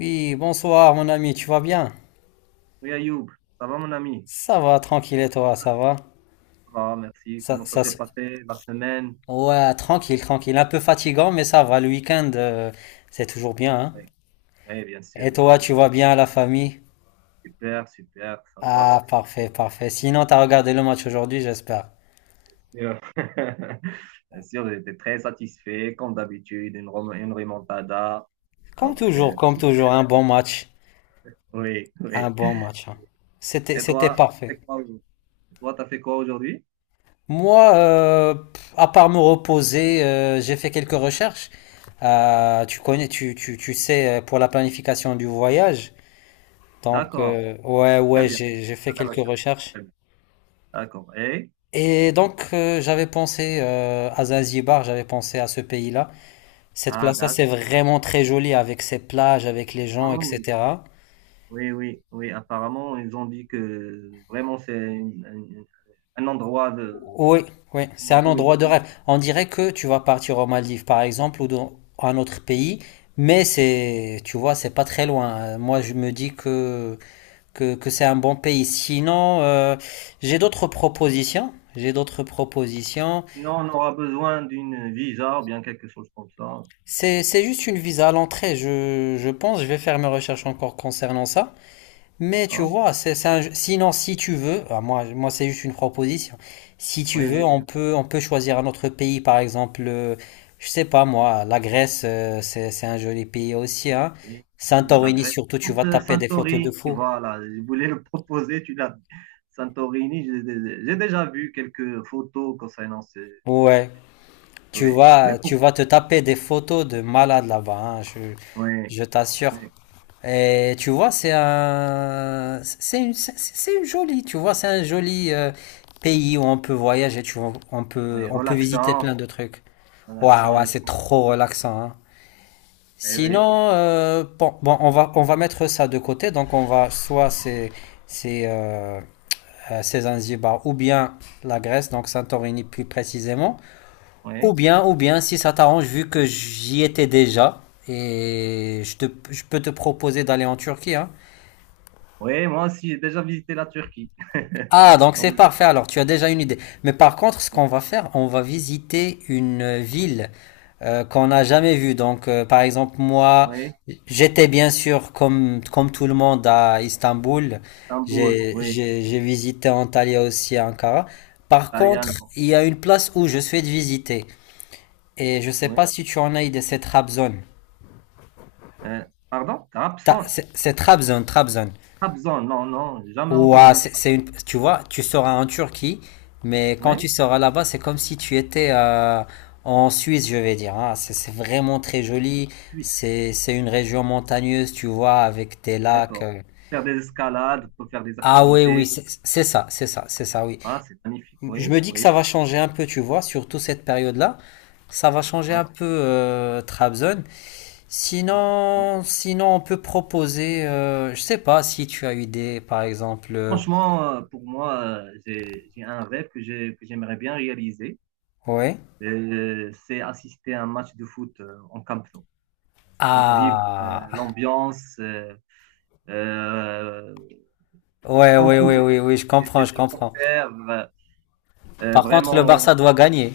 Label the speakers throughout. Speaker 1: Oui, bonsoir mon ami, tu vas bien?
Speaker 2: Oui, Ayoub, ça va mon ami?
Speaker 1: Ça va, tranquille et toi, ça va?
Speaker 2: Ah, merci.
Speaker 1: Ça,
Speaker 2: Comment ça
Speaker 1: ça
Speaker 2: s'est
Speaker 1: se-
Speaker 2: passé la semaine?
Speaker 1: Ouais, tranquille, tranquille. Un peu fatigant, mais ça va, le week-end, c'est toujours bien, hein?
Speaker 2: Oui, oui, bien
Speaker 1: Et
Speaker 2: sûr, bien
Speaker 1: toi,
Speaker 2: sûr.
Speaker 1: tu vas bien, la famille?
Speaker 2: Super, super, ça va,
Speaker 1: Ah,
Speaker 2: merci.
Speaker 1: parfait, parfait. Sinon, t'as regardé le match aujourd'hui, j'espère.
Speaker 2: Bien sûr, bien sûr, j'étais très satisfait, comme d'habitude, une, une remontada. Donc, euh,
Speaker 1: Comme toujours, un bon match.
Speaker 2: oui,
Speaker 1: Un
Speaker 2: oui.
Speaker 1: bon match, hein. C'était,
Speaker 2: Et
Speaker 1: c'était
Speaker 2: toi,
Speaker 1: parfait.
Speaker 2: c'est quoi aujourd'hui Et toi, t'as fait quoi aujourd'hui?
Speaker 1: Moi, pff, à part me reposer, j'ai fait quelques recherches. Tu connais, tu sais, pour la planification du voyage. Donc,
Speaker 2: D'accord,
Speaker 1: ouais,
Speaker 2: très
Speaker 1: ouais,
Speaker 2: bien.
Speaker 1: j'ai
Speaker 2: À
Speaker 1: fait
Speaker 2: la
Speaker 1: quelques
Speaker 2: recherche.
Speaker 1: recherches.
Speaker 2: Très bien. D'accord. Et?
Speaker 1: Et donc, j'avais pensé à Zanzibar, j'avais pensé à ce pays-là. Cette
Speaker 2: Ah,
Speaker 1: place-là, c'est
Speaker 2: d'accord.
Speaker 1: vraiment très joli avec ses plages, avec les
Speaker 2: Ah,
Speaker 1: gens,
Speaker 2: oui.
Speaker 1: etc.
Speaker 2: Oui, oui, oui. Apparemment, ils ont dit que un endroit de,
Speaker 1: Oui, oui, c'est
Speaker 2: comment,
Speaker 1: un endroit de
Speaker 2: touristique.
Speaker 1: rêve. On dirait que tu vas partir aux Maldives, par exemple, ou dans un autre pays, mais c'est, tu vois, c'est pas très loin. Moi, je me dis que c'est un bon pays. Sinon, j'ai d'autres propositions. J'ai d'autres propositions.
Speaker 2: Sinon, on aura besoin d'une visa ou bien quelque chose comme ça.
Speaker 1: C'est juste une visa à l'entrée, je pense, je vais faire mes recherches encore concernant ça. Mais tu
Speaker 2: D'accord?
Speaker 1: vois, sinon si tu veux, ah, moi c'est juste une proposition, si tu
Speaker 2: Oui,
Speaker 1: veux,
Speaker 2: oui, bien.
Speaker 1: on peut choisir un autre pays, par exemple, je sais pas moi, la Grèce, c'est un joli pays aussi, hein.
Speaker 2: Et, et la
Speaker 1: Santorini
Speaker 2: Grèce.
Speaker 1: surtout,
Speaker 2: Je
Speaker 1: tu
Speaker 2: pense,
Speaker 1: vas taper des photos de
Speaker 2: Santorini,
Speaker 1: fou.
Speaker 2: voilà. Je voulais le proposer, tu l'as. Santorini, j'ai déjà vu quelques photos concernant ce.
Speaker 1: Ouais,
Speaker 2: Oui, oui, pour-
Speaker 1: tu vas te taper des photos de malades là-bas, hein,
Speaker 2: oui,
Speaker 1: je t'assure.
Speaker 2: oui,
Speaker 1: Et tu vois, c'est une jolie, tu vois, c'est un joli pays où on peut voyager, tu vois,
Speaker 2: oui.
Speaker 1: on peut visiter plein
Speaker 2: Relaxant,
Speaker 1: de trucs. Waouh,
Speaker 2: relaxant,
Speaker 1: ouais,
Speaker 2: je
Speaker 1: c'est
Speaker 2: pense.
Speaker 1: trop relaxant, hein.
Speaker 2: Eh oui,
Speaker 1: Sinon,
Speaker 2: pourquoi?
Speaker 1: bon, on va mettre ça de côté, donc on va, soit c'est, euh, c'est Zanzibar, ou bien la Grèce, donc Santorini plus précisément,
Speaker 2: Oui.
Speaker 1: ou bien, si ça t'arrange, vu que j'y étais déjà, et je te, je peux te proposer d'aller en Turquie, hein.
Speaker 2: Oui, moi aussi, j'ai déjà visité la Turquie.
Speaker 1: Ah, donc c'est
Speaker 2: Donc,
Speaker 1: parfait. Alors, tu as déjà une idée. Mais par contre, ce qu'on va faire, on va visiter une ville qu'on n'a jamais vue. Donc, par exemple, moi,
Speaker 2: oui,
Speaker 1: j'étais bien sûr, comme tout le monde, à Istanbul.
Speaker 2: Istanbul, oui,
Speaker 1: J'ai visité Antalya aussi à Ankara. Par contre,
Speaker 2: Taliano,
Speaker 1: il y a une place où je souhaite visiter. Et je sais pas
Speaker 2: oui.
Speaker 1: si tu en as idée, c'est Trabzon.
Speaker 2: Pardon?
Speaker 1: Trabzon.
Speaker 2: Trabzon, non, non, jamais
Speaker 1: Ouah,
Speaker 2: entendu.
Speaker 1: c'est une, tu vois, tu seras en Turquie, mais quand
Speaker 2: Oui,
Speaker 1: tu seras là-bas, c'est comme si tu étais en Suisse, je vais dire. Hein. C'est vraiment très joli.
Speaker 2: Suisse,
Speaker 1: C'est une région montagneuse, tu vois, avec des lacs.
Speaker 2: d'accord. Faire des escalades, peut faire des
Speaker 1: Ah oui, oui,
Speaker 2: activités.
Speaker 1: c'est ça, oui.
Speaker 2: Ah, c'est magnifique,
Speaker 1: Je
Speaker 2: oui,
Speaker 1: me dis que
Speaker 2: oui,
Speaker 1: ça va changer un peu, tu vois, surtout cette période-là. Ça va changer un
Speaker 2: oui,
Speaker 1: peu Trabzon.
Speaker 2: mm, oui.
Speaker 1: Sinon, on peut proposer, je sais pas si tu as eu des, par exemple,
Speaker 2: Franchement, pour moi, j'ai un rêve que j'aimerais bien réaliser.
Speaker 1: ouais.
Speaker 2: C'est assister à un match de foot en Camp Nou. Donc, vivre
Speaker 1: Ah,
Speaker 2: l'ambiance. Euh,
Speaker 1: Ouais,
Speaker 2: entouré
Speaker 1: oui, oui,
Speaker 2: des
Speaker 1: je comprends.
Speaker 2: supporters.
Speaker 1: Par contre, le
Speaker 2: Vraiment,
Speaker 1: Barça doit gagner.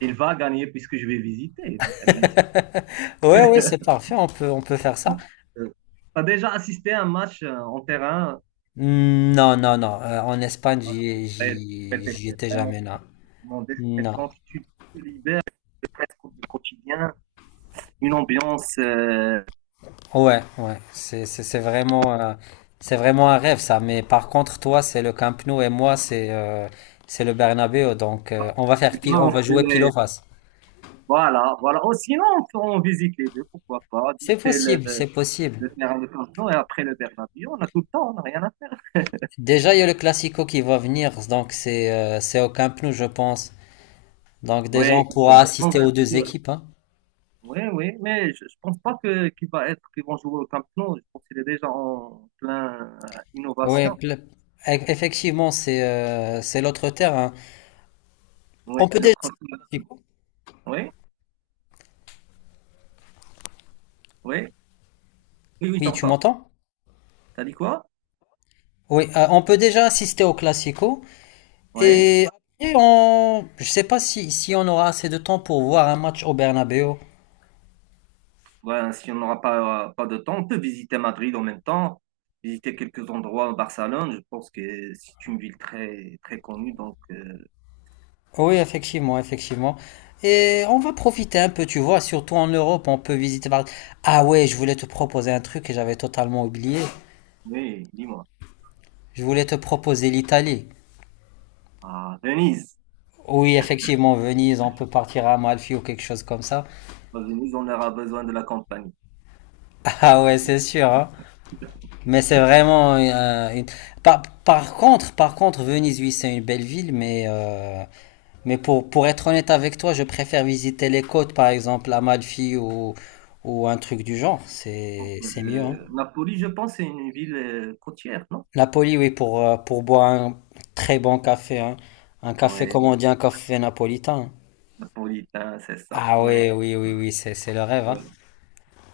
Speaker 2: il va gagner puisque je vais visiter. Il va gagner.
Speaker 1: Ouais, ouais, c'est parfait, on peut faire ça.
Speaker 2: Bon, euh, t'as déjà assisté à un match en terrain.
Speaker 1: Hmm, non. En Espagne,
Speaker 2: Hein, tu devrais
Speaker 1: j'y
Speaker 2: tester.
Speaker 1: étais
Speaker 2: Vraiment,
Speaker 1: jamais,
Speaker 2: c'est
Speaker 1: non.
Speaker 2: un sentiment
Speaker 1: Non.
Speaker 2: déstressant. Tu te libères presque du quotidien. Une ambiance.
Speaker 1: Ouais, ouais. C'est vraiment un rêve, ça. Mais par contre, toi, c'est le Camp Nou et moi, c'est le Bernabéu. Donc, on va faire
Speaker 2: Tu
Speaker 1: pile,
Speaker 2: vois,
Speaker 1: on
Speaker 2: on
Speaker 1: va jouer pile ou
Speaker 2: fait-
Speaker 1: face.
Speaker 2: voilà, voilà. Oh, sinon, on visite les deux, pourquoi pas.
Speaker 1: C'est
Speaker 2: Visiter
Speaker 1: possible, c'est possible.
Speaker 2: le terrain de Cardo et après le Bernabéu. On a tout le temps, on n'a rien à...
Speaker 1: Déjà, il y a le Classico qui va venir, donc c'est au Camp Nou, je pense. Donc déjà,
Speaker 2: Oui,
Speaker 1: on pourra assister
Speaker 2: pense
Speaker 1: aux deux
Speaker 2: que-
Speaker 1: équipes. Hein.
Speaker 2: oui, oui, mais je pense pas que qu'il va être qu'ils vont jouer au Camp Nou. Je pense qu'il est déjà en plein
Speaker 1: Oui,
Speaker 2: innovation.
Speaker 1: pl- effectivement, c'est l'autre terre. Hein.
Speaker 2: Oui,
Speaker 1: On peut
Speaker 2: le
Speaker 1: déjà
Speaker 2: troc-
Speaker 1: assister au Classico.
Speaker 2: Oui, oui, oui, oui, je
Speaker 1: Oui, tu
Speaker 2: t'entends.
Speaker 1: m'entends?
Speaker 2: T'as dit quoi?
Speaker 1: Oui, on peut déjà assister au Classico.
Speaker 2: Oui.
Speaker 1: Et après, on... je sais pas si on aura assez de temps pour voir un match au Bernabéu.
Speaker 2: Ben, si on n'aura pas de temps, on peut visiter Madrid en même temps, visiter quelques endroits à Barcelone. Je pense que c'est une ville très très connue.
Speaker 1: Oui, effectivement, effectivement. Et on va profiter un peu, tu vois, surtout en Europe, on peut visiter par... Ah ouais, je voulais te proposer un truc et j'avais totalement oublié.
Speaker 2: Oui, dis-moi.
Speaker 1: Je voulais te proposer l'Italie.
Speaker 2: À Venise.
Speaker 1: Oui, effectivement, Venise, on peut partir à Amalfi ou quelque chose comme ça.
Speaker 2: À Venise, on aura besoin de la compagnie.
Speaker 1: Ah ouais, c'est sûr, hein. Mais c'est vraiment une... par contre, Venise, oui, c'est une belle ville, mais pour être honnête avec toi, je préfère visiter les côtes, par exemple, Amalfi ou un truc du genre.
Speaker 2: Donc,
Speaker 1: C'est mieux, hein.
Speaker 2: Napoli, je pense, c'est une ville côtière, non?
Speaker 1: Napoli, oui, pour boire un très bon café, hein. Un café, comment
Speaker 2: Oui,
Speaker 1: on dit, un café napolitain.
Speaker 2: napolitain, c'est ça.
Speaker 1: Ah
Speaker 2: Oui,
Speaker 1: oui, oui, oui, oui, c'est le rêve, hein.
Speaker 2: oui.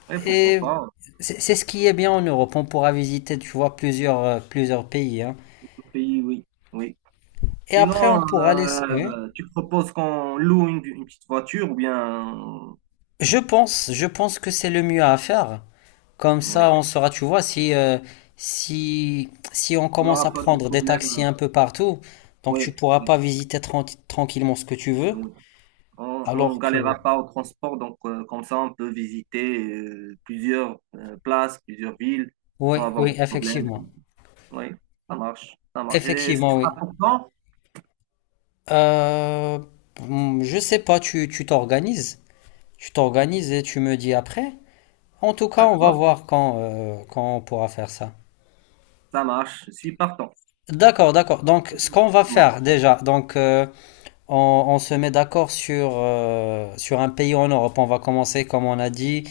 Speaker 2: Oui, pourquoi
Speaker 1: Et
Speaker 2: pas?
Speaker 1: c'est ce qui est bien en Europe. On pourra visiter, tu vois, plusieurs, plusieurs pays. Hein.
Speaker 2: Le pays, oui. Oui.
Speaker 1: Et après,
Speaker 2: Sinon,
Speaker 1: on pourra laisser. Oui.
Speaker 2: tu proposes qu'on loue une petite voiture ou bien. euh,
Speaker 1: Je pense que c'est le mieux à faire. Comme
Speaker 2: Oui.
Speaker 1: ça, on saura, tu vois, si on
Speaker 2: On
Speaker 1: commence à
Speaker 2: n'aura pas de
Speaker 1: prendre des taxis
Speaker 2: problème.
Speaker 1: un peu partout, donc tu
Speaker 2: Oui.
Speaker 1: pourras pas
Speaker 2: Oui,
Speaker 1: visiter tranquillement ce que tu veux.
Speaker 2: oui. On, on
Speaker 1: Alors que.
Speaker 2: galérera pas au transport, donc comme ça, on peut visiter plusieurs places, plusieurs villes sans
Speaker 1: Oui,
Speaker 2: avoir
Speaker 1: oui,
Speaker 2: de problème.
Speaker 1: effectivement.
Speaker 2: Oui, ça marche. Ça marche. Et ce
Speaker 1: Effectivement,
Speaker 2: sera
Speaker 1: oui.
Speaker 2: pour quand?
Speaker 1: Euh, je sais pas, tu t'organises. Tu t'organises et tu me dis après. En tout cas, on va
Speaker 2: D'accord.
Speaker 1: voir quand, quand on pourra faire ça.
Speaker 2: Ça marche, je suis partant.
Speaker 1: D'accord, d'accord. Donc, ce qu'on va
Speaker 2: Bon,
Speaker 1: faire déjà, donc on se met d'accord sur, sur un pays en Europe. On va commencer, comme on a dit,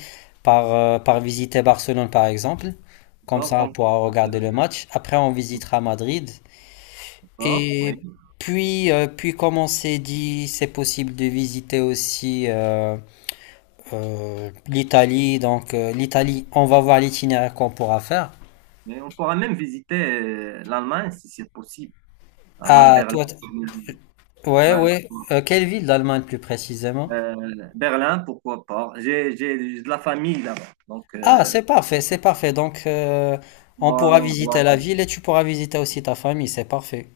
Speaker 1: par, par visiter Barcelone, par exemple. Comme
Speaker 2: d'accord,
Speaker 1: ça, on
Speaker 2: donc
Speaker 1: pourra
Speaker 2: c'est
Speaker 1: regarder le match. Après, on visitera Madrid.
Speaker 2: d'accord, oui.
Speaker 1: Et puis, puis comme on s'est dit, c'est possible de visiter aussi l'Italie. Donc, l'Italie, on va voir l'itinéraire qu'on pourra faire.
Speaker 2: Mais on pourra même visiter l'Allemagne si c'est possible. L'Allemagne,
Speaker 1: Ah,
Speaker 2: Berlin,
Speaker 1: toi, ouais, ouais.
Speaker 2: Francfort,
Speaker 1: Quelle ville d'Allemagne plus précisément?
Speaker 2: Berlin, pourquoi pas. J'ai de la famille là-bas, donc
Speaker 1: Ah, c'est parfait, c'est parfait. Donc, on
Speaker 2: moi,
Speaker 1: pourra
Speaker 2: non,
Speaker 1: visiter
Speaker 2: doit.
Speaker 1: la ville et tu pourras visiter aussi ta famille, c'est parfait.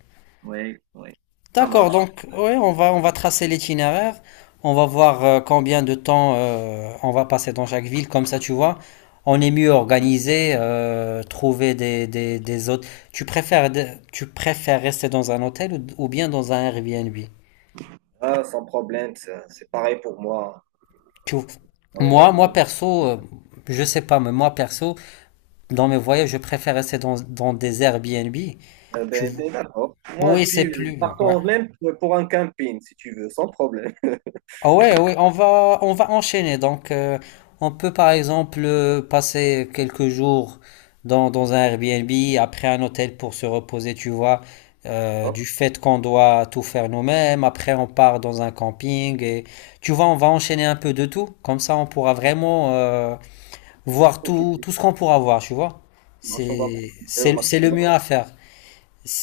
Speaker 2: Oui, oui, ça
Speaker 1: D'accord,
Speaker 2: marche.
Speaker 1: donc, ouais, on va tracer l'itinéraire. On va voir combien de temps on va passer dans chaque ville. Comme ça, tu vois, on est mieux organisé. Trouver des, des hôtes. Tu préfères, de- tu préfères rester dans un hôtel ou bien dans un Airbnb?
Speaker 2: Ah, sans problème, c'est pareil pour moi.
Speaker 1: Tu-
Speaker 2: Oui.
Speaker 1: Moi perso, je sais pas, mais moi perso. Dans mes voyages, je préfère rester dans, dans des Airbnb.
Speaker 2: Euh,
Speaker 1: Tu
Speaker 2: ben,
Speaker 1: vois.
Speaker 2: d'accord. Moi, je
Speaker 1: Oui, c'est
Speaker 2: suis
Speaker 1: plus. Ouais.
Speaker 2: partant même pour un camping, si tu veux, sans problème.
Speaker 1: Ah ouais, oui, on va enchaîner. Donc, on peut par exemple passer quelques jours dans, dans un Airbnb, après un hôtel pour se reposer, tu vois, du
Speaker 2: Hop,
Speaker 1: fait qu'on doit tout faire nous-mêmes. Après, on part dans un camping et tu vois, on va enchaîner un peu de tout. Comme ça, on pourra vraiment voir tout,
Speaker 2: profitez.
Speaker 1: tout ce qu'on pourra voir, tu vois.
Speaker 2: Marche, on va profiter au
Speaker 1: C'est le mieux
Speaker 2: maximum.
Speaker 1: à faire.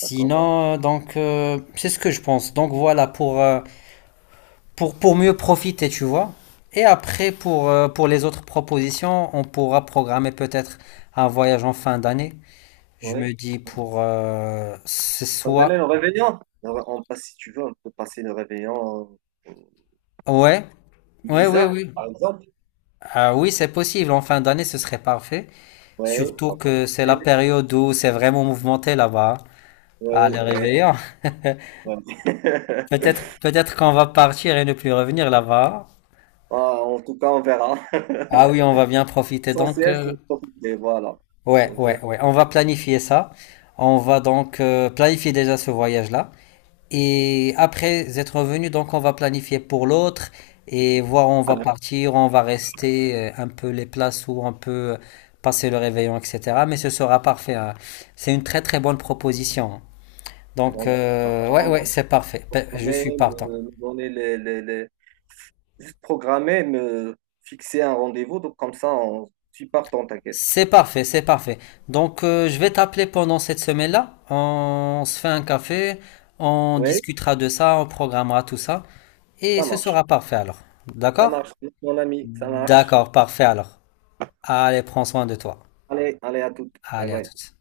Speaker 2: D'accord.
Speaker 1: donc, c'est ce que je pense. Donc voilà, pour mieux profiter, tu vois. Et après, pour les autres propositions, on pourra programmer peut-être un voyage en fin d'année. Je
Speaker 2: Oui.
Speaker 1: me dis pour ce
Speaker 2: Ça me
Speaker 1: soit...
Speaker 2: ramène au réveillon. Alors, on passe, si tu veux, on peut passer le réveillon euh,
Speaker 1: Ouais, ouais, oui,
Speaker 2: Ibiza,
Speaker 1: oui.
Speaker 2: par exemple.
Speaker 1: Ah oui, c'est possible. En fin d'année, ce serait parfait.
Speaker 2: Oui, on
Speaker 1: Surtout
Speaker 2: va
Speaker 1: que c'est la
Speaker 2: profiter.
Speaker 1: période où c'est vraiment mouvementé là-bas. Hein. À
Speaker 2: Oui,
Speaker 1: le
Speaker 2: oui,
Speaker 1: réveillant.
Speaker 2: oui.
Speaker 1: Peut-être, peut-être qu'on va partir et ne plus revenir là-bas.
Speaker 2: Ah, en tout cas, on verra.
Speaker 1: Ah oui, on va bien profiter. Donc,
Speaker 2: L'essentiel, c'est de profiter, voilà.
Speaker 1: ouais,
Speaker 2: L'essentiel,
Speaker 1: ouais, ouais. On va
Speaker 2: c'est de
Speaker 1: planifier ça. On va donc planifier déjà ce voyage-là. Et après être revenu, donc on va planifier pour l'autre et voir où on va
Speaker 2: profiter.
Speaker 1: partir, où on va rester, un peu les places où on peut passer le réveillon, etc. Mais ce sera parfait. Hein. C'est une très très bonne proposition. Donc,
Speaker 2: Bon, je suis
Speaker 1: ouais,
Speaker 2: partant.
Speaker 1: ouais,
Speaker 2: Donc,
Speaker 1: c'est parfait. Je
Speaker 2: Programmer,
Speaker 1: suis partant.
Speaker 2: me donner les- juste programmer, me fixer un rendez-vous. Donc, comme ça, on... je suis partant, t'inquiète.
Speaker 1: C'est parfait, c'est parfait. Donc, je vais t'appeler pendant cette semaine-là. On se fait un café, on
Speaker 2: Oui,
Speaker 1: discutera de ça, on programmera tout ça. Et
Speaker 2: ça
Speaker 1: ce
Speaker 2: marche.
Speaker 1: sera parfait alors.
Speaker 2: Ça
Speaker 1: D'accord?
Speaker 2: marche, mon ami, ça marche.
Speaker 1: D'accord, parfait alors. Allez, prends soin de toi.
Speaker 2: Allez, allez, à toutes. Bye
Speaker 1: Allez, à
Speaker 2: bye.
Speaker 1: toutes.